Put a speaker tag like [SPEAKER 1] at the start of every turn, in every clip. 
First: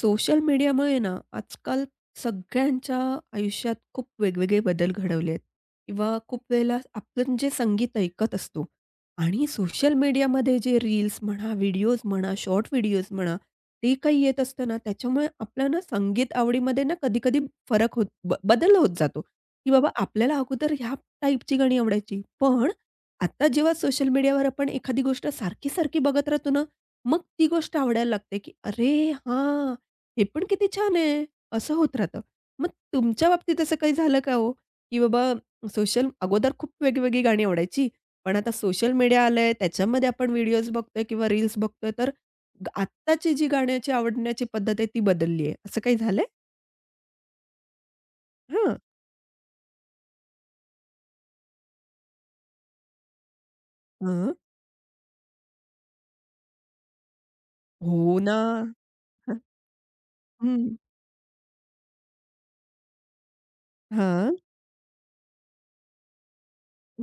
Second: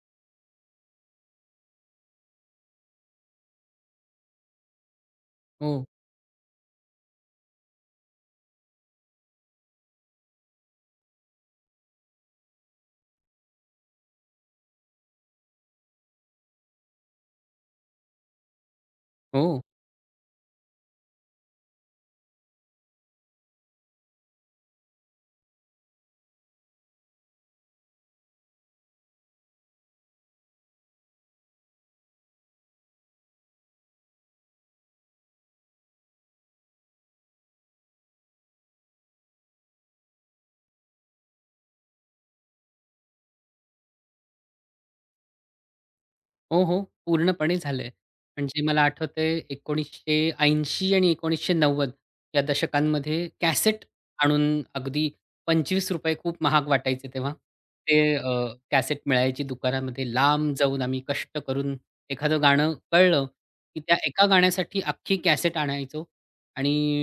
[SPEAKER 1] Social मीडियामुळे ना, आजकाल सगळ्यांच्या आयुष्यात खूप वेगवेगळे बदल घडवले आहेत
[SPEAKER 2] हो,
[SPEAKER 1] किंवा खूप वेळेला आपण जे संगीत ऐकत असतो आणि सोशल मीडियामध्ये जे रील्स म्हणा, व्हिडिओज म्हणा, शॉर्ट व्हिडिओज म्हणा, ते काही येत असतं ना, त्याच्यामुळे आपल्या ना संगीत आवडीमध्ये ना कधी-कधी फरक होत बदल होत जातो,
[SPEAKER 2] हो.
[SPEAKER 1] की बाबा आपल्याला अगोदर ह्या टाईपची गाणी आवडायची. पण आता जेव्हा सोशल मीडियावर आपण एखादी गोष्ट सारखी-सारखी बघत राहतो ना, मग ती गोष्ट आवडायला लागते, की "अरे हां, हे पण किती छान आहे." असं होत राहतं. मग तुमच्या बाबतीत असं काही झालं का हो? की बाबा सोशल अगोदर खूप वेगवेगळी गाणी आवडायची. पण आता सोशल मीडिया आलंय, त्याच्यामध्ये आपण व्हिडिओज बघतोय किंवा रील्स बघतोय, तर आत्ताची जी गाण्याची आवडण्याची पद्धत आहे ती बदलली आहे. असं काही झालंय?
[SPEAKER 2] हो, हो. पूर्णपणे झालंय. म्हणजे
[SPEAKER 1] हां.
[SPEAKER 2] मला आठवतंय 1980 आणि 1990 या दशकांमध्ये कॅसेट
[SPEAKER 1] हां.
[SPEAKER 2] आणून अगदी ₹25 खूप महाग वाटायचे तेव्हा. ते
[SPEAKER 1] हो ना.
[SPEAKER 2] कॅसेट
[SPEAKER 1] हं.
[SPEAKER 2] मिळायची दुकानामध्ये. लांब
[SPEAKER 1] हं.
[SPEAKER 2] जाऊन आम्ही कष्ट करून एखादं गाणं कळलं, की त्या एका
[SPEAKER 1] हां.
[SPEAKER 2] गाण्यासाठी अख्खी कॅसेट आणायचो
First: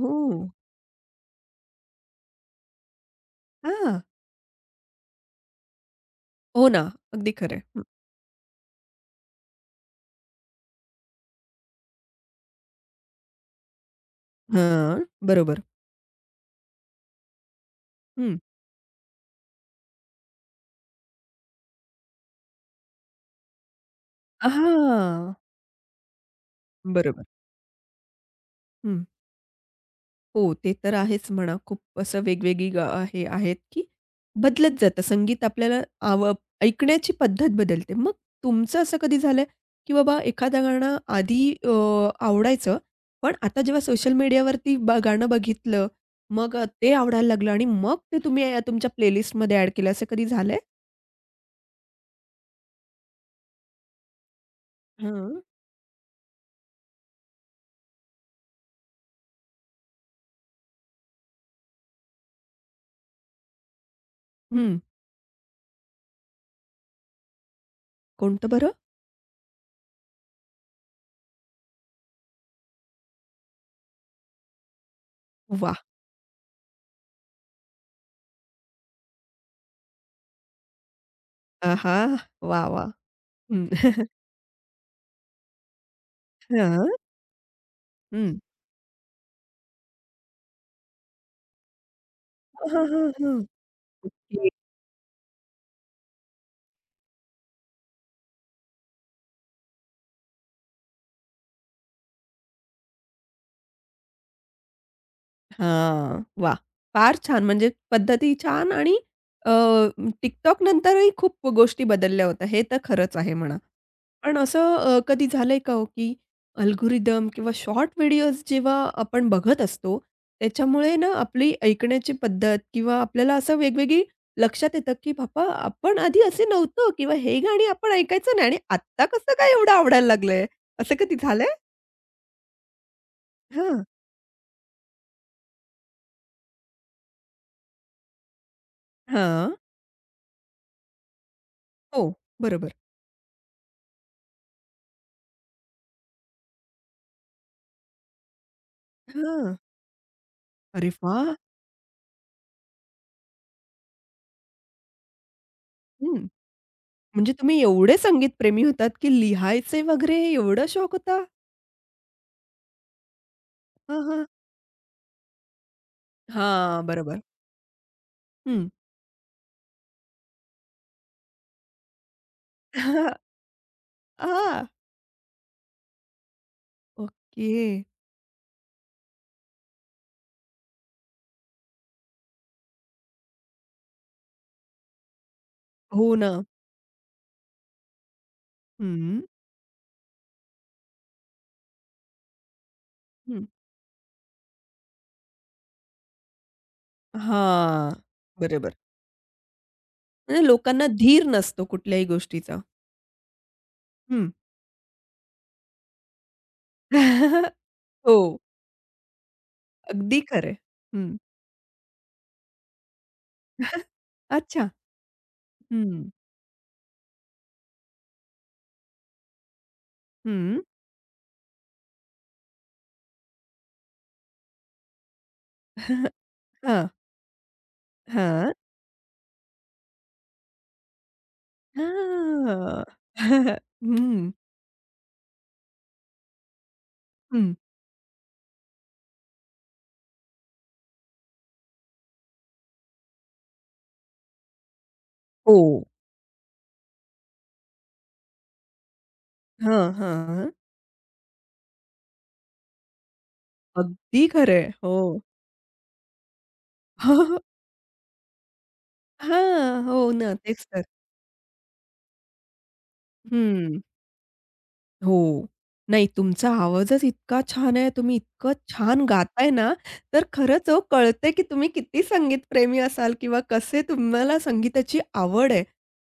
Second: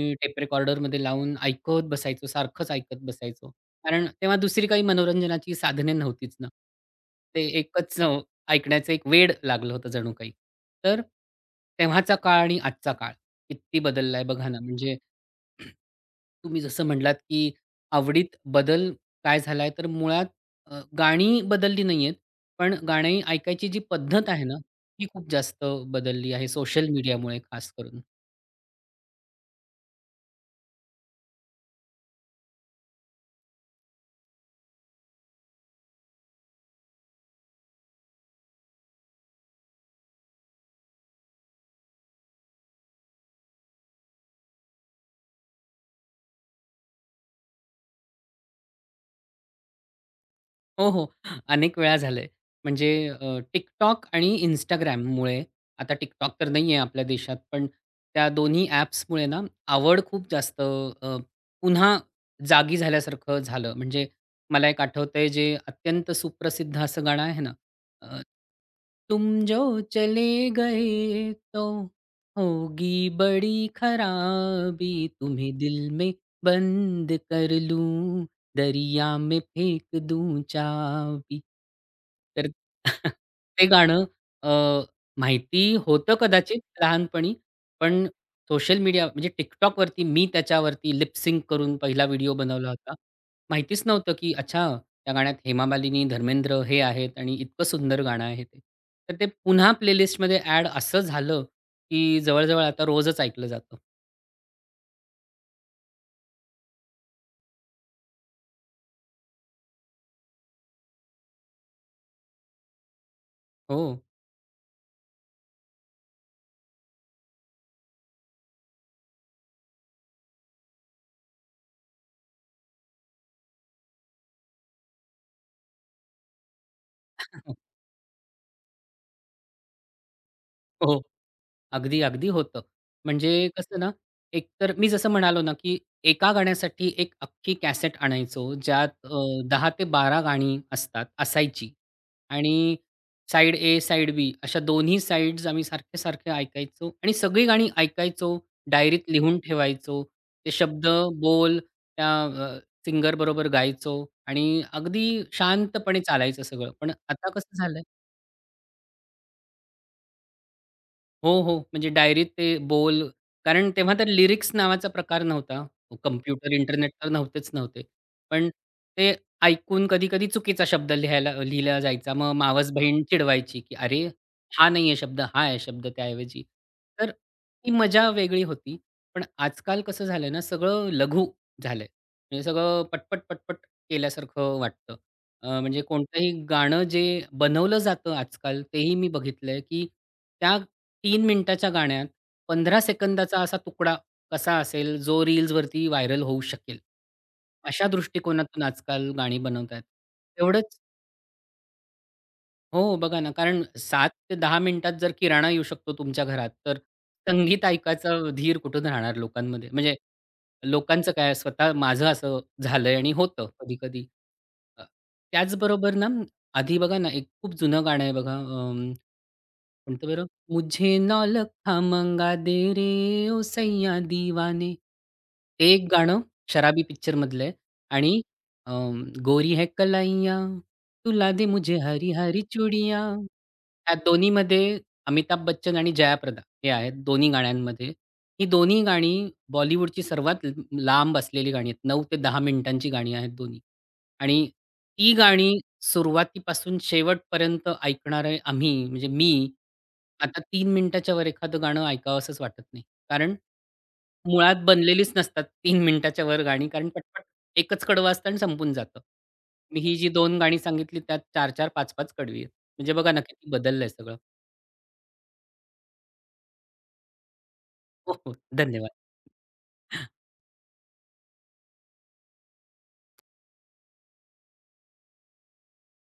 [SPEAKER 1] हो.
[SPEAKER 2] टेप रेकॉर्डरमध्ये लावून ऐकत बसायचो. सारखंच ऐकत बसायचो.
[SPEAKER 1] हां.
[SPEAKER 2] कारण तेव्हा दुसरी काही मनोरंजनाची साधने नव्हतीच ना.
[SPEAKER 1] हो ना. अगदी
[SPEAKER 2] ते
[SPEAKER 1] खरं आहे.
[SPEAKER 2] एकच ऐकण्याचं एक वेड लागलं होतं जणू काही. तर तेव्हाचा काळ आणि आजचा काळ किती बदलला आहे बघा ना. म्हणजे
[SPEAKER 1] बरोबर.
[SPEAKER 2] तुम्ही जसं म्हटलात, की
[SPEAKER 1] हं.
[SPEAKER 2] आवडीत बदल काय झालाय तर मुळात गाणी बदलली नाहीयेत, पण गाणी ऐकायची जी पद्धत आहे ना, ती खूप
[SPEAKER 1] हां.
[SPEAKER 2] जास्त बदलली आहे सोशल
[SPEAKER 1] बरोबर.
[SPEAKER 2] मीडियामुळे खास करून.
[SPEAKER 1] हो, ते तर आहेच म्हणा. खूप असं वेगवेगळी हे आहेत, की बदलत जातं. संगीत आपल्याला आव ऐकण्याची पद्धत बदलते. मग तुमचं असं कधी झालंय, की बाबा एखादं गाणं आधी आवडायचं, पण आता जेव्हा सोशल मीडियावरती गाणं बघितलं, मग ते आवडायला लागलं आणि मग ते तुम्ही तुमच्या प्लेलिस्टमध्ये ॲड केलं, असं कधी झालंय?
[SPEAKER 2] हो, हो. अनेक वेळा झालंय. म्हणजे TikTok आणि
[SPEAKER 1] हं.
[SPEAKER 2] Instagramमुळे आता TikTok तर नाहीये आपल्या देशात, पण त्या दोन्ही ॲप्समुळे ना आवड खूप जास्त पुन्हा जागी झाल्यासारखं झालं. म्हणजे मला
[SPEAKER 1] हं.
[SPEAKER 2] एक आठवतंय जे अत्यंत सुप्रसिद्ध असं गाणं आहे ना, अ,
[SPEAKER 1] कोणतं बरं?
[SPEAKER 2] तुम जो चले गए तो होगी बड़ी खराबी तुम्हें
[SPEAKER 1] वाह!
[SPEAKER 2] दिल में बंद कर लूँ दरिया में फेंक दूँ चाबी.
[SPEAKER 1] आहा!
[SPEAKER 2] तर
[SPEAKER 1] वाह, वाह!
[SPEAKER 2] ते
[SPEAKER 1] हं.
[SPEAKER 2] गाणं अ, माहिती होतं कदाचित
[SPEAKER 1] हां.
[SPEAKER 2] लहानपणी, पण
[SPEAKER 1] हं.
[SPEAKER 2] सोशल मीडिया म्हणजे TikTokवरती मी त्याच्यावरती लिप सिंक करून पहिला व्हिडिओ बनवला
[SPEAKER 1] हां,
[SPEAKER 2] होता.
[SPEAKER 1] हां, हां,
[SPEAKER 2] माहितीच नव्हतं, की अच्छा त्या गाण्यात हेमा मालिनी, धर्मेंद्र हे आहेत आणि इतकं सुंदर गाणं आहे ते. तर ते पुन्हा प्लेलिस्टमध्ये ॲड असं झालं, की जवळ आता रोजच ऐकलं जातं.
[SPEAKER 1] हां, वाह! फार छान. म्हणजे पद्धती छान आणि अ, TikTok नंतरही खूप गोष्टी बदलल्या होत्या. हे तर खरंच आहे म्हणा.
[SPEAKER 2] हो.
[SPEAKER 1] पण असं कधी झालंय का हो, की अल्गोरिदम किंवा शॉर्ट व्हिडिओज जेव्हा आपण बघत असतो, त्याच्यामुळे ना आपली ऐकण्याची पद्धत किंवा आपल्याला असं वेगवेगळी लक्षात येतं, की "बाबा, आपण आधी असे नव्हतो" किंवा "हे गाणी आपण ऐकायचं नाही आणि आत्ता कसं काय एवढं आवडायला लागलंय?" असं
[SPEAKER 2] हो.
[SPEAKER 1] कधी झालंय?
[SPEAKER 2] अगदी, अगदी होतं. म्हणजे कसं
[SPEAKER 1] हां.
[SPEAKER 2] ना, एकतर मी जसं म्हणालो ना, की एका गाण्यासाठी एक अख्खी कॅसेट आणायचो, ज्यात
[SPEAKER 1] हां.
[SPEAKER 2] 10 ते 12 गाणी असायची
[SPEAKER 1] हो,
[SPEAKER 2] आणि
[SPEAKER 1] बरोबर.
[SPEAKER 2] साइड ए, साइड बी अशा दोन्ही साइड्स आम्ही सारखे-सारखे ऐकायचो आणि सगळी गाणी ऐकायचो, डायरीत लिहून
[SPEAKER 1] हां.
[SPEAKER 2] ठेवायचो. ते शब्द,
[SPEAKER 1] अरे वाह!
[SPEAKER 2] बोल त्या सिंगरबरोबर गायचो आणि अगदी शांतपणे
[SPEAKER 1] हं.
[SPEAKER 2] चालायचं सगळं. पण आता
[SPEAKER 1] म्हणजे
[SPEAKER 2] कसं
[SPEAKER 1] तुम्ही
[SPEAKER 2] झालंय
[SPEAKER 1] एवढे संगीतप्रेमी होतात, की लिहायचे वगैरे एवढा शौक होता?
[SPEAKER 2] हो, हो. म्हणजे डायरीत ते बोल कारण तेव्हा
[SPEAKER 1] हां,
[SPEAKER 2] तर
[SPEAKER 1] हां.
[SPEAKER 2] लिरिक्स नावाचा प्रकार नव्हता. कॉम्प्युटर,
[SPEAKER 1] हां,
[SPEAKER 2] इंटरनेट तर
[SPEAKER 1] बरोबर.
[SPEAKER 2] नव्हतेच नव्हते. पण
[SPEAKER 1] हं.
[SPEAKER 2] ते ऐकून कधी-कधी चुकीचा शब्द लिहिला जायचा. मग मावस बहीण चिडवायची, की "अरे,
[SPEAKER 1] हां.
[SPEAKER 2] हा नाही आहे शब्द, हा आहे शब्द त्याऐवजी." तर
[SPEAKER 1] ओके.
[SPEAKER 2] ती मजा वेगळी होती. पण आजकाल कसं झालंय ना, सगळं लघु झालंय. म्हणजे सगळं पटपट, पटपट केल्यासारखं वाटतं. म्हणजे
[SPEAKER 1] हो
[SPEAKER 2] कोणतंही
[SPEAKER 1] ना.
[SPEAKER 2] गाणं जे बनवलं जातं आजकाल, तेही मी
[SPEAKER 1] हं,
[SPEAKER 2] बघितलंय, की त्या 3 मिनिटाच्या गाण्यात 15 सेकंदाचा
[SPEAKER 1] हं.
[SPEAKER 2] असा तुकडा कसा असेल, जो रील्सवरती व्हायरल होऊ शकेल. अशा
[SPEAKER 1] हां,
[SPEAKER 2] दृष्टिकोनातून
[SPEAKER 1] बरोबर.
[SPEAKER 2] आजकाल गाणी बनवतायत.
[SPEAKER 1] म्हणजे
[SPEAKER 2] तेवढंच
[SPEAKER 1] लोकांना धीर नसतो कुठल्याही गोष्टीचा.
[SPEAKER 2] हो, हो, बघा ना, कारण 7
[SPEAKER 1] हं.
[SPEAKER 2] ते 10 मिनिटात जर किराणा येऊ शकतो तुमच्या घरात, तर संगीत ऐकायचा
[SPEAKER 1] हो,
[SPEAKER 2] धीर कुठून राहणार लोकांमध्ये? म्हणजे
[SPEAKER 1] अगदी खरं आहे. हं.
[SPEAKER 2] लोकांचं काय, स्वतः माझं असं झालंय आणि होतं कधी-कधी.
[SPEAKER 1] अच्छा.
[SPEAKER 2] अ, त्याचबरोबर ना,
[SPEAKER 1] हं,
[SPEAKER 2] आधी बघा ना, एक खूप जुनं गाणं आहे बघा म्हणतो बरं,
[SPEAKER 1] हं.
[SPEAKER 2] मुझे नौलखा मंगा दे रे ओ सैय्या दीवाने. ते एक गाणं शराबी
[SPEAKER 1] हां,
[SPEAKER 2] पिक्चरमधलं आहे आणि
[SPEAKER 1] हां.
[SPEAKER 2] अं, गोरी है कलाइयाँ, तुला दे मुझे हरी हरी
[SPEAKER 1] हां.
[SPEAKER 2] चुडियाँ. ह्या
[SPEAKER 1] हं,
[SPEAKER 2] दोन्हीमध्ये अमिताभ बच्चन आणि जयाप्रदा हे आहेत दोन्ही
[SPEAKER 1] हं.
[SPEAKER 2] गाण्यांमध्ये. ही दोन्ही गाणी बॉलिवूडची सर्वात लांब असलेली गाणी आहेत. 9 ते 10 मिनिटांची गाणी आहेत दोन्ही. आणि ती गाणी
[SPEAKER 1] हो.
[SPEAKER 2] सुरुवातीपासून शेवटपर्यंत ऐकणारे आम्ही, म्हणजे मी,
[SPEAKER 1] हां,
[SPEAKER 2] आता
[SPEAKER 1] हां.
[SPEAKER 2] तीन मिनिटाच्या वर एखादं गाणं ऐकावसंच वाटत नाही. कारण
[SPEAKER 1] अगदी
[SPEAKER 2] मुळात
[SPEAKER 1] खरंय.
[SPEAKER 2] बनलेलीच
[SPEAKER 1] हो.
[SPEAKER 2] नसतात तीन मिनिटाच्या वर गाणी, कारण पटपट एकच कडवं असतं आणि संपून जातं. मी
[SPEAKER 1] हां,
[SPEAKER 2] ही
[SPEAKER 1] हो
[SPEAKER 2] जी
[SPEAKER 1] ना.
[SPEAKER 2] 2 गाणी
[SPEAKER 1] तेच तर.
[SPEAKER 2] सांगितली त्यात 4-4, 5-5 कडवी आहेत. म्हणजे बघा ना, किती
[SPEAKER 1] हं.
[SPEAKER 2] बदललंय सगळं.
[SPEAKER 1] हो. नाही तुमचा आवाजच इतका छान आहे, तुम्ही
[SPEAKER 2] हो, हो.
[SPEAKER 1] इतकं
[SPEAKER 2] धन्यवाद.
[SPEAKER 1] छान गाताय ना, तर खरंच हो कळतंय की तुम्ही किती संगीतप्रेमी असाल किंवा कसे तुम्हाला संगीताची आवड आहे.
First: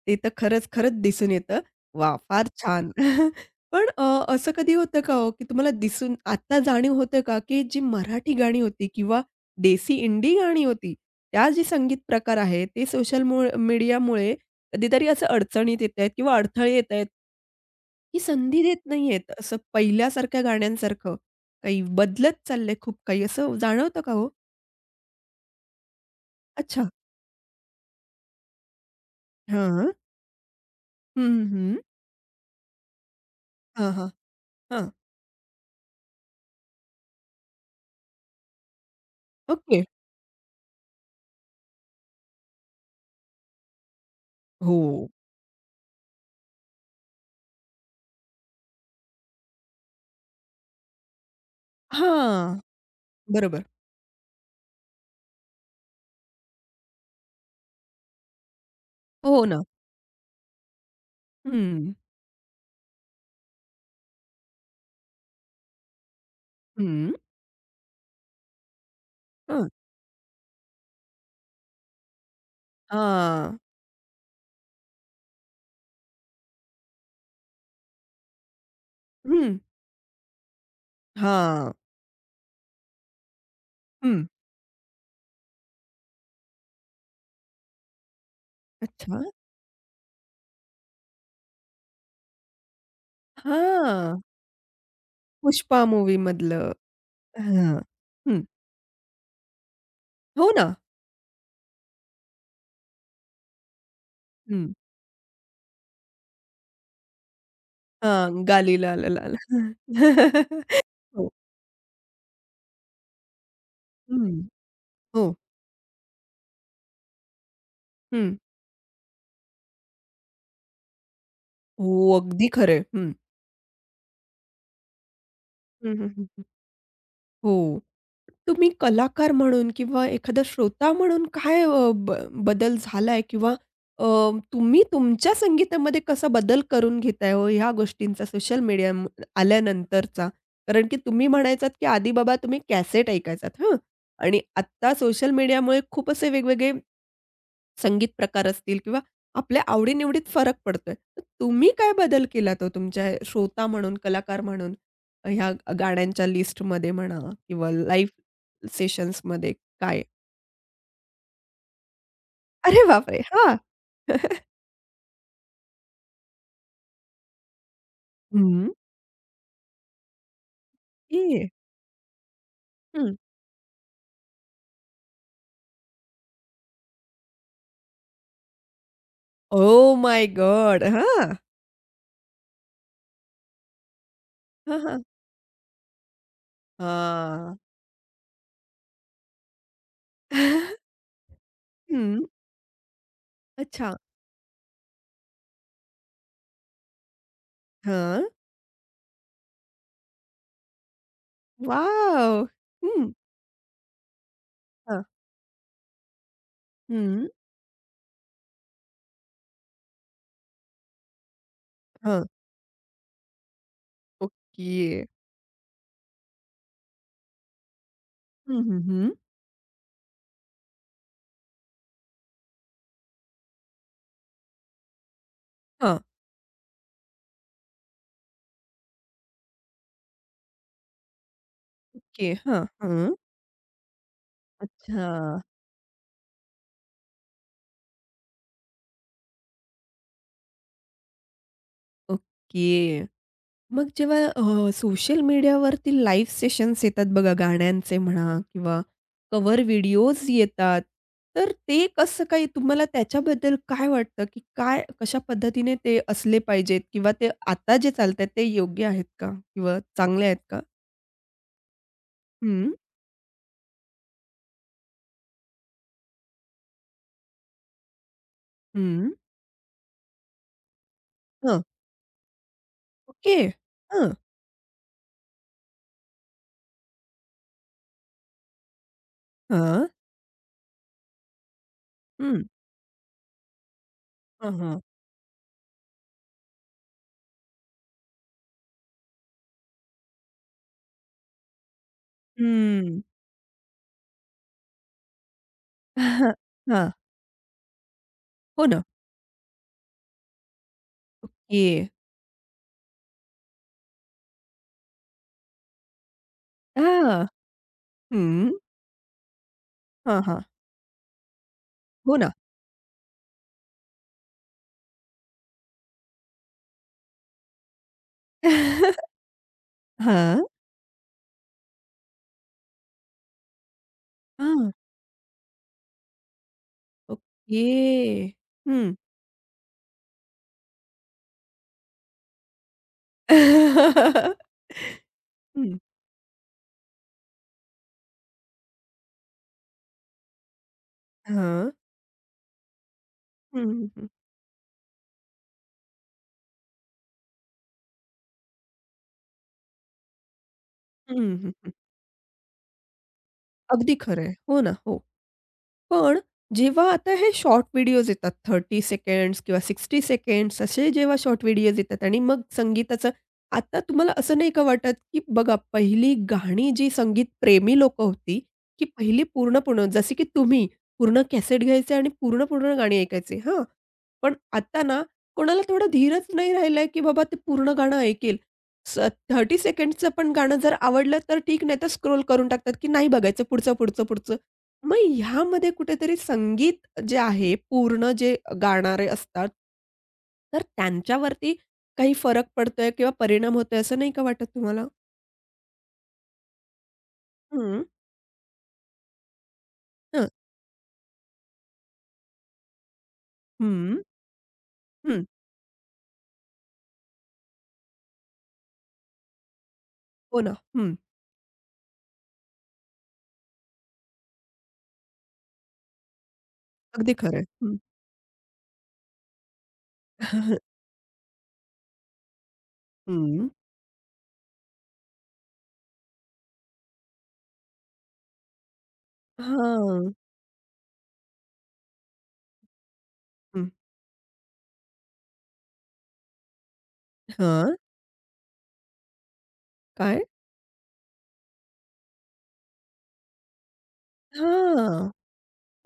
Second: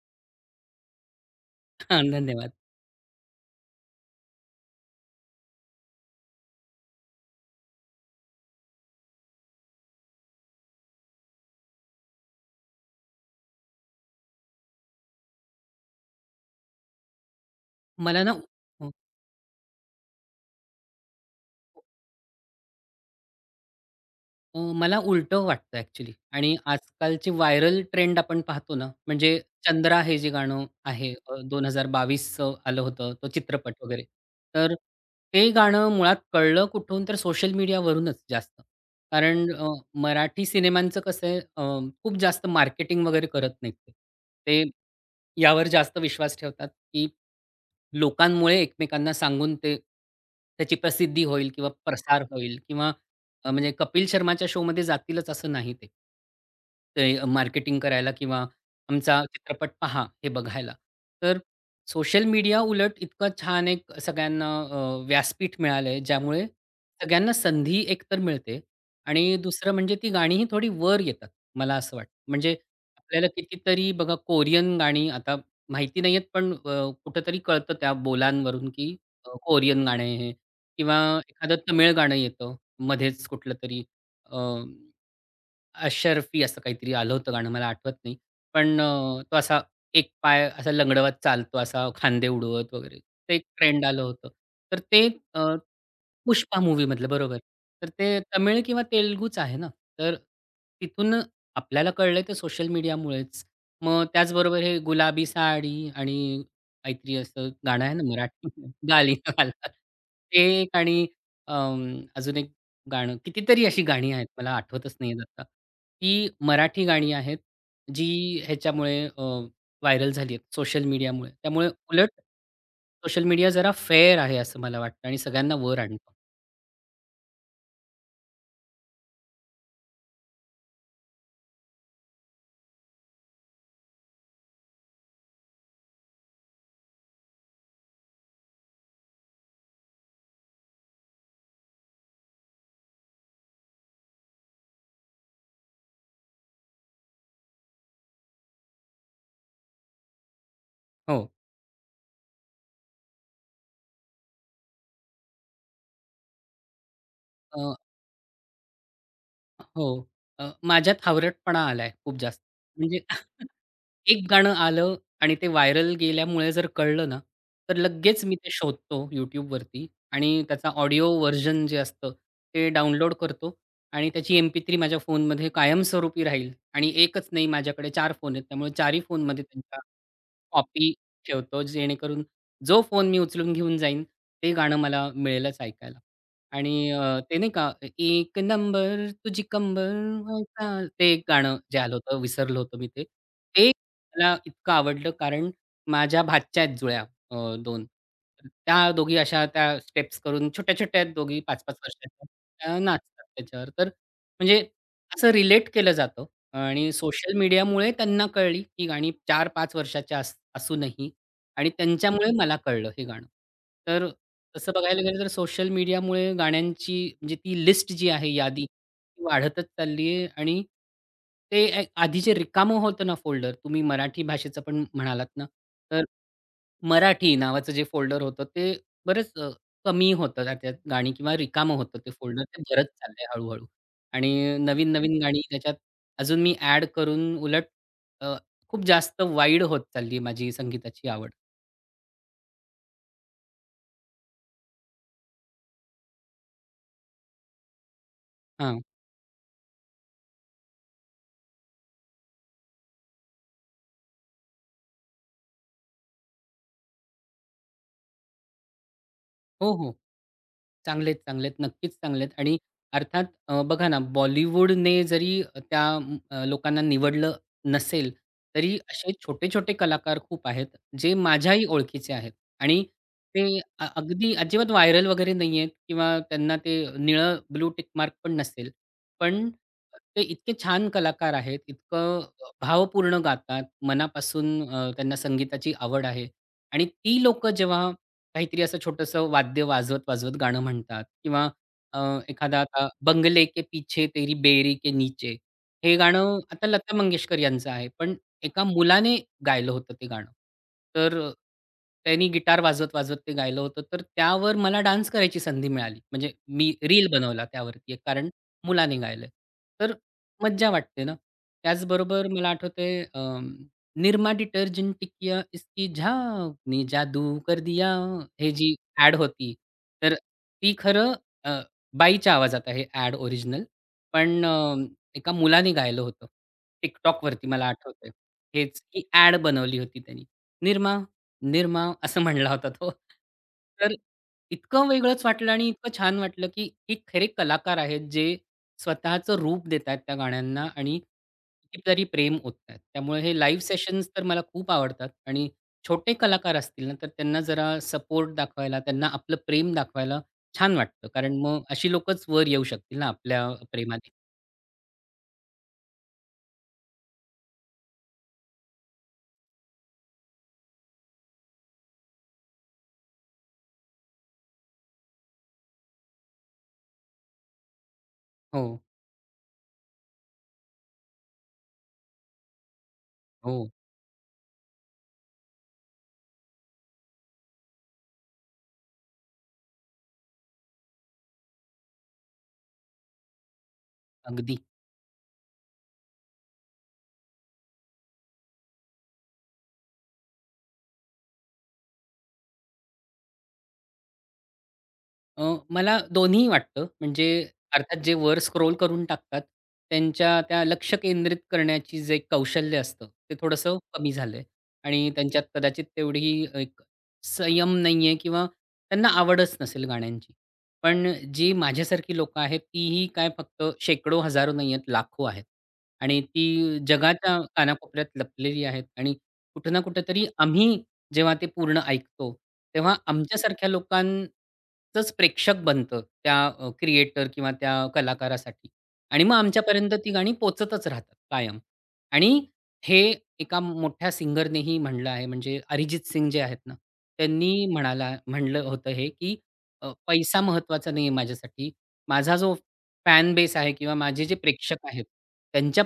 [SPEAKER 1] ते तर खरंच, खरंच दिसून येतं. वाह! फार
[SPEAKER 2] धन्यवाद.
[SPEAKER 1] छान. पण असं कधी होतं का हो, की तुम्हाला दिसून आत्ता जाणीव होते का, की जी मराठी गाणी होती किंवा देसी इंडी गाणी होती, त्या जे संगीत प्रकार आहे, ते सोशल मीडियामुळे कधीतरी असं अडचणीत येतायत किंवा अडथळे येतायत? ही
[SPEAKER 2] मला ना
[SPEAKER 1] संधी देत नाहीयेत. असं पहिल्यासारख्या गाण्यांसारखं काही बदलत चाललंय खूप काही असं जाणवतं का हो?
[SPEAKER 2] मला उलटं वाटतं ॲक्चुअली आणि
[SPEAKER 1] अच्छा.
[SPEAKER 2] आजकालची व्हायरल ट्रेंड आपण पाहतो ना, म्हणजे
[SPEAKER 1] हां.
[SPEAKER 2] चंद्रा हे जे गाणं आहे
[SPEAKER 1] हं, हं,
[SPEAKER 2] 2022चं आलं होतं, तो चित्रपट
[SPEAKER 1] हां,
[SPEAKER 2] वगैरे.
[SPEAKER 1] हां.
[SPEAKER 2] तर
[SPEAKER 1] हां.
[SPEAKER 2] ते गाणं मुळात कळलं कुठून? तर सोशल मीडियावरूनच जास्त. कारण
[SPEAKER 1] ओके.
[SPEAKER 2] मराठी सिनेमांचं कसं आहे खूप जास्त मार्केटिंग वगैरे करत नाहीत ते. ते
[SPEAKER 1] हो.
[SPEAKER 2] यावर जास्त विश्वास ठेवतात, की लोकांमुळे एकमेकांना सांगून ते त्याची प्रसिद्धी होईल किंवा प्रसार होईल
[SPEAKER 1] हां.
[SPEAKER 2] किंवा
[SPEAKER 1] बरोबर.
[SPEAKER 2] म्हणजे कपिल शर्माच्या शोमध्ये जातीलच असं नाही ते. ते मार्केटिंग करायला किंवा आमचा
[SPEAKER 1] हो ना.
[SPEAKER 2] चित्रपट पहा हे बघायला. तर
[SPEAKER 1] हं.
[SPEAKER 2] सोशल मीडिया उलट इतकं छान एक सगळ्यांना व्यासपीठ मिळालंय, ज्यामुळे
[SPEAKER 1] हं.
[SPEAKER 2] सगळ्यांना संधी एकतर मिळते आणि
[SPEAKER 1] हं.
[SPEAKER 2] दुसरं म्हणजे ती गाणीही थोडी वर येतात, मला असं वाटतं. म्हणजे आपल्याला
[SPEAKER 1] हां.
[SPEAKER 2] कितीतरी बघा कोरियन गाणी आता माहिती नाहीयेत, पण कुठेतरी कळतं त्या बोलांवरून, की
[SPEAKER 1] हं.
[SPEAKER 2] कोरियन गाणं आहे हे किंवा एखादं
[SPEAKER 1] हां.
[SPEAKER 2] तमिळ गाणं येतं मध्येच कुठलंतरी
[SPEAKER 1] हं.
[SPEAKER 2] अ, अशरफी असं काहीतरी आलं होतं गाणं मला आठवत नाही. पण
[SPEAKER 1] अच्छा.
[SPEAKER 2] तो असा एक पाय असा लंगडवत चालतो असा खांदे उडवत वगैरे. ते एक ट्रेंड आलं
[SPEAKER 1] हां.
[SPEAKER 2] होतं. तर ते
[SPEAKER 1] पुष्पा
[SPEAKER 2] पुष्पा
[SPEAKER 1] मूव्हीमधलं.
[SPEAKER 2] मूव्हीमधलं, बरोबर.
[SPEAKER 1] हां.
[SPEAKER 2] तर ते
[SPEAKER 1] हं.
[SPEAKER 2] तमिळ किंवा तेलुगूच आहे ना. तर
[SPEAKER 1] हो ना.
[SPEAKER 2] तिथून आपल्याला कळलंय ते सोशल मीडियामुळेच. मग त्याचबरोबर
[SPEAKER 1] हं.
[SPEAKER 2] हे गुलाबी साडी आणि काहीतरी असं गाणं आहे ना मराठी
[SPEAKER 1] हां. गाली लाला
[SPEAKER 2] गाली
[SPEAKER 1] लाला.
[SPEAKER 2] गाला ते एक आणि
[SPEAKER 1] हो.
[SPEAKER 2] अजून एक गाणं कितीतरी अशी गाणी आहेत.
[SPEAKER 1] हं.
[SPEAKER 2] मला आठवतच नाहीयेत
[SPEAKER 1] हो.
[SPEAKER 2] आता. ती मराठी गाणी आहेत, जी
[SPEAKER 1] हं.
[SPEAKER 2] ह्याच्यामुळे व्हायरल झाली आहेत सोशल मीडियामुळे. त्यामुळे उलट
[SPEAKER 1] हो. अगदी खरंय. हं.
[SPEAKER 2] सोशल मीडिया जरा फेअर आहे असं मला वाटतं आणि सगळ्यांना वर
[SPEAKER 1] हं, हं,
[SPEAKER 2] आणतं.
[SPEAKER 1] हं, हं. हो. तुम्ही कलाकार म्हणून किंवा एखादा श्रोता म्हणून काय बदल झालाय किंवा अ, तुम्ही तुमच्या संगीतामध्ये कसा बदल करून घेताय हो ह्या गोष्टींचा सोशल मीडिया आल्यानंतरचा? कारण की तुम्ही म्हणायचात, की आधी बाबा तुम्ही कॅसेट ऐकायचात, हं. आणि आत्ता सोशल मीडियामुळे खूप असे वेगवेगळे संगीत प्रकार असतील किंवा आपल्या आवडीनिवडीत फरक पडतोय. तर
[SPEAKER 2] हो.
[SPEAKER 1] तुम्ही काय बदल केलात हो तुमच्या श्रोता म्हणून, कलाकार म्हणून ह्या गाण्यांच्या लिस्टमध्ये म्हणा किंवा
[SPEAKER 2] अ,
[SPEAKER 1] लाईव्ह सेशन्समध्ये
[SPEAKER 2] हो.
[SPEAKER 1] काय?
[SPEAKER 2] माझ्यात हावरटपणा आलाय खूप जास्त.
[SPEAKER 1] अरे
[SPEAKER 2] म्हणजे
[SPEAKER 1] बापरे! हां.
[SPEAKER 2] एक गाणं आलं आणि ते व्हायरल गेल्यामुळे जर कळलं ना, तर लगेच मी ते
[SPEAKER 1] हं.
[SPEAKER 2] शोधतो YouTubeवरती आणि त्याचा ऑडिओ
[SPEAKER 1] ए
[SPEAKER 2] व्हर्जन जे असतं ते डाउनलोड
[SPEAKER 1] हं.
[SPEAKER 2] करतो आणि त्याची MP3 माझ्या फोनमध्ये कायमस्वरूपी राहील आणि एकच नाही माझ्याकडे 4 फोन आहेत. त्यामुळे 4ही फोनमध्ये त्यांच्या
[SPEAKER 1] ओह माय गॉड!
[SPEAKER 2] कॉपी
[SPEAKER 1] हां.
[SPEAKER 2] ठेवतो जेणेकरून जो फोन मी उचलून घेऊन जाईन, ते गाणं
[SPEAKER 1] हां, हां.
[SPEAKER 2] मला मिळेलच ऐकायला. आणि ते नाही
[SPEAKER 1] हां.
[SPEAKER 2] का एक नंबर तुझी कंबर ऐका ते एक गाणं जे आलं
[SPEAKER 1] हं.
[SPEAKER 2] होतं, विसरलं होतं मी ते. ते
[SPEAKER 1] अच्छा.
[SPEAKER 2] मला इतकं आवडलं कारण माझ्या भाच्या आहेत जुळ्या अ, 2.
[SPEAKER 1] हां.
[SPEAKER 2] त्या दोघी अशा त्या स्टेप्स करून छोट्या-छोट्या आहेत दोघी पाच पाच वर्षाच्या.
[SPEAKER 1] वॉव!
[SPEAKER 2] त्या
[SPEAKER 1] हं.
[SPEAKER 2] नाचतात त्याच्यावर. तर म्हणजे
[SPEAKER 1] हां.
[SPEAKER 2] असं रिलेट केलं जातं आणि
[SPEAKER 1] हं.
[SPEAKER 2] सोशल मीडियामुळे त्यांना कळली ही गाणी 4-5 वर्षाच्या असूनही आणि
[SPEAKER 1] हां.
[SPEAKER 2] त्यांच्यामुळे मला कळलं हे गाणं. तर तसं बघायला
[SPEAKER 1] ओके.
[SPEAKER 2] गेलं तर सोशल मीडियामुळे गाण्यांची म्हणजे ती लिस्ट जी आहे
[SPEAKER 1] हं,
[SPEAKER 2] यादी,
[SPEAKER 1] हं, हं.
[SPEAKER 2] ती वाढतच चालली आहे आणि ते ए आधी जे रिकामं होतं ना फोल्डर, तुम्ही मराठी भाषेचं पण म्हणालात ना,
[SPEAKER 1] हां.
[SPEAKER 2] तर मराठी नावाचं जे फोल्डर होतं ते बरंच कमी होतं त्यात गाणी किंवा रिकामं होतं ते
[SPEAKER 1] ओके.
[SPEAKER 2] फोल्डर. ते
[SPEAKER 1] हां.
[SPEAKER 2] भरत
[SPEAKER 1] हं.
[SPEAKER 2] चाललंय हळू आणि
[SPEAKER 1] अच्छा.
[SPEAKER 2] नवीन-नवीन गाणी त्याच्यात अजून मी ॲड करून उलट अ, खूप जास्त वाईड होत चालली आहे माझी संगीताची आवड.
[SPEAKER 1] ओके. मग जेव्हा सोशल मीडियावरती लाईव्ह सेशन्स येतात बघा गाण्यांचे म्हणा किंवा
[SPEAKER 2] हां.
[SPEAKER 1] कव्हर व्हिडिओज येतात, तर ते कसं काही तुम्हाला त्याच्याबद्दल काय वाटतं, की काय कशा पद्धतीने ते असले पाहिजेत किंवा ते आता जे चालतायत ते योग्य आहेत का
[SPEAKER 2] हो,
[SPEAKER 1] किंवा
[SPEAKER 2] हो.
[SPEAKER 1] चांगले आहेत का?
[SPEAKER 2] चांगलेत, चांगलेत. नक्कीच चांगलेत आणि
[SPEAKER 1] हम्म.
[SPEAKER 2] अर्थात बघा ना, बॉलिवूडने जरी त्या लोकांना निवडलं नसेल, तरी असे
[SPEAKER 1] हम्म.
[SPEAKER 2] छोटे-छोटे कलाकार खूप आहेत, जे
[SPEAKER 1] हं,
[SPEAKER 2] माझ्याही ओळखीचे आहेत आणि
[SPEAKER 1] ओके.
[SPEAKER 2] ते
[SPEAKER 1] हं.
[SPEAKER 2] अगदी अजिबात व्हायरल वगैरे नाही आहेत किंवा त्यांना ते निळं ब्लू टिक मार्क पण नसेल. पण
[SPEAKER 1] हं. ओके. हं. हां.
[SPEAKER 2] ते इतके छान कलाकार आहेत, इतकं
[SPEAKER 1] हं.
[SPEAKER 2] भावपूर्ण गातात, मनापासून
[SPEAKER 1] हां, हां.
[SPEAKER 2] त्यांना संगीताची आवड आहे आणि ती लोकं जेव्हा काहीतरी असं छोटंसं वाद्य वाजवत-वाजवत गाणं म्हणतात किंवा अ, एखादा आता
[SPEAKER 1] हं.
[SPEAKER 2] बंगले के पीछे तेरी बेरी के नीचे हे
[SPEAKER 1] हां.
[SPEAKER 2] गाणं आता लता मंगेशकर यांचं आहे. पण एका
[SPEAKER 1] हो ना.
[SPEAKER 2] मुलाने गायलं होतं ते गाणं. तर
[SPEAKER 1] ओके.
[SPEAKER 2] त्यांनी गिटार वाजवत-वाजवत ते गायलं होतं. तर त्यावर मला डान्स करायची संधी मिळाली. म्हणजे मी रील
[SPEAKER 1] हां.
[SPEAKER 2] बनवला त्यावरती एक कारण
[SPEAKER 1] हं.
[SPEAKER 2] मुलाने गायलंय. तर
[SPEAKER 1] हां, हां.
[SPEAKER 2] मज्जा वाटते ना.
[SPEAKER 1] हो
[SPEAKER 2] त्याचबरोबर
[SPEAKER 1] ना.
[SPEAKER 2] मला आठवतंय निरमा डिटर्जेंट टिकिया इसकी झाग ने जादू कर दिया, हे जी ॲड होती, तर
[SPEAKER 1] हां.
[SPEAKER 2] ती खरं अ, बाईच्या आवाजात आहे ॲड ओरिजिनल. पण
[SPEAKER 1] हां.
[SPEAKER 2] एका मुलाने गायलं होतं. TikTokवरती
[SPEAKER 1] ओके.
[SPEAKER 2] मला आठवतंय. हेच
[SPEAKER 1] हं.
[SPEAKER 2] ही ॲड बनवली होती त्यानी. निर्मा निर्मा असं म्हणला होता तो. तर इतकं वेगळंच वाटलं आणि
[SPEAKER 1] हं.
[SPEAKER 2] इतकं छान वाटलं, की हे खरे कलाकार आहेत जे स्वतःचं रूप देत आहेत त्या गाण्यांना आणि
[SPEAKER 1] हां.
[SPEAKER 2] कितीतरी प्रेम ओततायत. त्यामुळे हे लाईव्ह
[SPEAKER 1] हं, हं, हं.
[SPEAKER 2] सेशन्स तर मला खूप आवडतात आणि छोटे कलाकार असतील ना, तर त्यांना जरा सपोर्ट दाखवायला, त्यांना आपलं प्रेम दाखवायला छान वाटतं.
[SPEAKER 1] हं,
[SPEAKER 2] कारण
[SPEAKER 1] हं,
[SPEAKER 2] मग
[SPEAKER 1] हं.
[SPEAKER 2] अशी लोकंच वर येऊ शकतील ना आपल्या
[SPEAKER 1] अगदी
[SPEAKER 2] प्रेमाने.
[SPEAKER 1] खरं हो ना. हो. पण जेव्हा आता हे शॉर्ट व्हिडिओज येतात 30 सेकंड्स किंवा 60 सेकंड्स असे जेव्हा शॉर्ट व्हिडिओज येतात आणि मग संगीताचं आता तुम्हाला असं नाही का वाटत, की बघा पहिली गाणी जी संगीतप्रेमी लोकं होती,
[SPEAKER 2] हो,
[SPEAKER 1] की पहिली पूर्ण-पूर्ण जसे की तुम्ही पूर्ण कॅसेट घ्यायचे आणि पूर्ण-पूर्ण गाणी ऐकायचे
[SPEAKER 2] हो.
[SPEAKER 1] हां. पण आता ना कोणाला थोडा धीरच नाही राहिलाय, की बाबा ते पूर्ण गाणं ऐकेल. स 30 सेकंड्सचं पण गाणं जर आवडलं तर ठीक, नाहीतर स्क्रोल करून टाकतात, की नाही बघायचं पुढचं, पुढचं, पुढचं.
[SPEAKER 2] अगदी.
[SPEAKER 1] मग ह्यामध्ये कुठेतरी संगीत जे आहे, पूर्ण जे गाणारे असतात, तर त्यांच्यावरती काही फरक पडतोय किंवा परिणाम होतोय असं नाही का वाटत तुम्हाला?
[SPEAKER 2] अ, मला दोन्ही वाटतं. म्हणजे
[SPEAKER 1] हं,
[SPEAKER 2] अर्थात जे वर स्क्रोल करून टाकतात,
[SPEAKER 1] हं,
[SPEAKER 2] त्यांच्या त्या लक्ष केंद्रित करण्याची जे कौशल्य असतं, ते थोडंसं
[SPEAKER 1] हं,
[SPEAKER 2] कमी झालंय आणि
[SPEAKER 1] हं.
[SPEAKER 2] त्यांच्यात कदाचित तेवढी एक संयम नाही आहे किंवा त्यांना आवडच नसेल गाण्यांची.
[SPEAKER 1] हो ना. हं.
[SPEAKER 2] पण जी माझ्यासारखी लोकं आहेत, तीही काय फक्त शेकडो, हजारो नाही आहेत, लाखो आहेत आणि ती
[SPEAKER 1] अगदी खरं
[SPEAKER 2] जगाच्या
[SPEAKER 1] आहे. हं.
[SPEAKER 2] कानाकोपऱ्यात लपलेली आहेत आणि कुठं ना कुठेतरी आम्ही जेव्हा ते पूर्ण ऐकतो, तेव्हा
[SPEAKER 1] हं.
[SPEAKER 2] आमच्यासारख्या लोकांचंच प्रेक्षक बनतं त्या क्रिएटर किंवा त्या कलाकारासाठी आणि मग आमच्यापर्यंत ती
[SPEAKER 1] हां.
[SPEAKER 2] गाणी पोहचतच राहतात कायम. आणि हे एका
[SPEAKER 1] हं.
[SPEAKER 2] मोठ्या सिंगरनेही म्हणलं आहे, म्हणजे अरिजित सिंग जे आहेत ना, त्यांनी
[SPEAKER 1] हां.
[SPEAKER 2] म्हणलं होतं हे, की
[SPEAKER 1] काय?
[SPEAKER 2] पैसा महत्त्वाचा नाहीये माझ्यासाठी. माझा जो फॅन बेस आहे किंवा माझे जे प्रेक्षक आहेत,
[SPEAKER 1] हां.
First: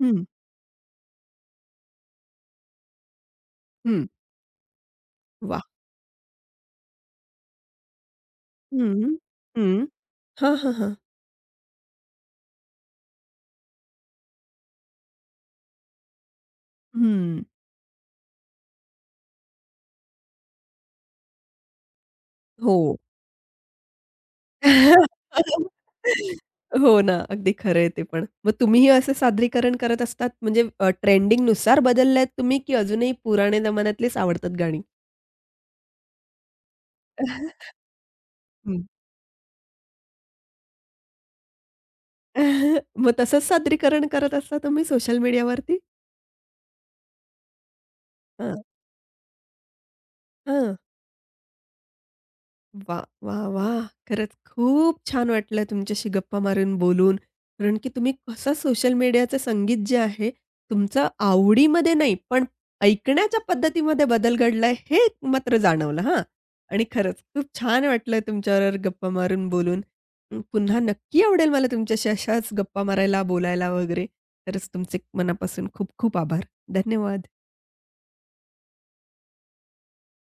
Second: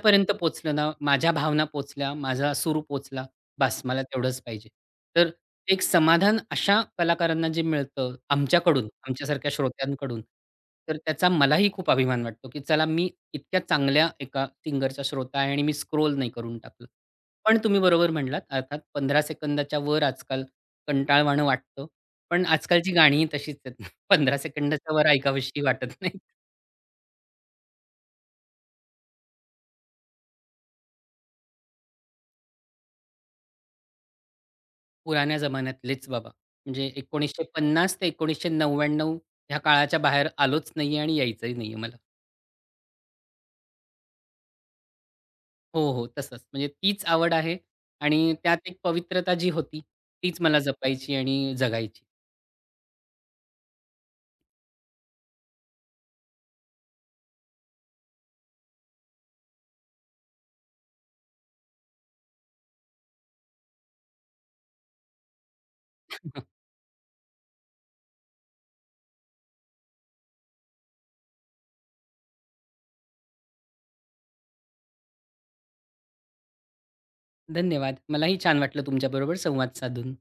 [SPEAKER 1] हं,
[SPEAKER 2] पोहोचलं ना, माझ्या भावना पोहोचल्या, माझा सूर पोहोचला बास मला
[SPEAKER 1] हं.
[SPEAKER 2] तेवढंच पाहिजे. तर
[SPEAKER 1] वाह!
[SPEAKER 2] एक समाधान अशा कलाकारांना जे मिळतं आमच्याकडून,
[SPEAKER 1] हं,
[SPEAKER 2] आमच्यासारख्या
[SPEAKER 1] हं.
[SPEAKER 2] श्रोत्यांकडून,
[SPEAKER 1] हां, हां, हां.
[SPEAKER 2] तर त्याचा मलाही खूप अभिमान वाटतो, की चला मी इतक्या चांगल्या एका सिंगरचा श्रोता आहे आणि मी स्क्रोल नाही करून टाकलं.
[SPEAKER 1] हं.
[SPEAKER 2] पण तुम्ही बरोबर म्हणलात अर्थात 15 सेकंदाच्या वर आजकाल कंटाळवाणं वाटतं. पण
[SPEAKER 1] हो.
[SPEAKER 2] आजकालची गाणीही तशीच आहेत. 15 सेकंदाच्या वर ऐकावीशी वाटत नाहीत.
[SPEAKER 1] हो ना, अगदी खरं आहे ते पण. मग तुम्हीही असं सादरीकरण करत असतात म्हणजे ट्रेंडिंगनुसार बदलल्यात तुम्ही की अजूनही पुराण्या जमान्यातलीच आवडतात गाणी?
[SPEAKER 2] पुराण्या जमान्यातलेच बाबा. म्हणजे 1950 ते
[SPEAKER 1] हं.
[SPEAKER 2] 1999 ह्या काळाच्या बाहेर आलोच नाहीये आणि यायचंही नाहीये मला.
[SPEAKER 1] मग तसंच सादरीकरण करत असता तुम्ही सोशल मीडियावरती?
[SPEAKER 2] हो, हो. तसंच. म्हणजे तीच आवड आहे आणि
[SPEAKER 1] हां,
[SPEAKER 2] त्यात एक पवित्रता जी होती, तीच मला
[SPEAKER 1] हां.
[SPEAKER 2] जपायची आणि जगायची.
[SPEAKER 1] वा, वा, वा, खरंच खूप छान वाटलं तुमच्याशी गप्पा मारून, बोलून. कारण की तुम्ही कसं सोशल मीडियाचं संगीत जे आहे, तुमचं आवडीमध्ये नाही, पण ऐकण्याच्या पद्धतीमध्ये बदल घडलाय, हे मात्र जाणवलं हां. आणि खरंच खूप छान वाटलं तुमच्याबरोबर गप्पा मारून, बोलून. अं, पुन्हा नक्की आवडेल मला तुमच्याशी अशाच गप्पा मारायला, बोलायला वगैरे. खरंच तुमचे मनापासून खूप खूप आभार. धन्यवाद.
[SPEAKER 2] धन्यवाद. मलाही छान वाटलं तुमच्याबरोबर संवाद साधून.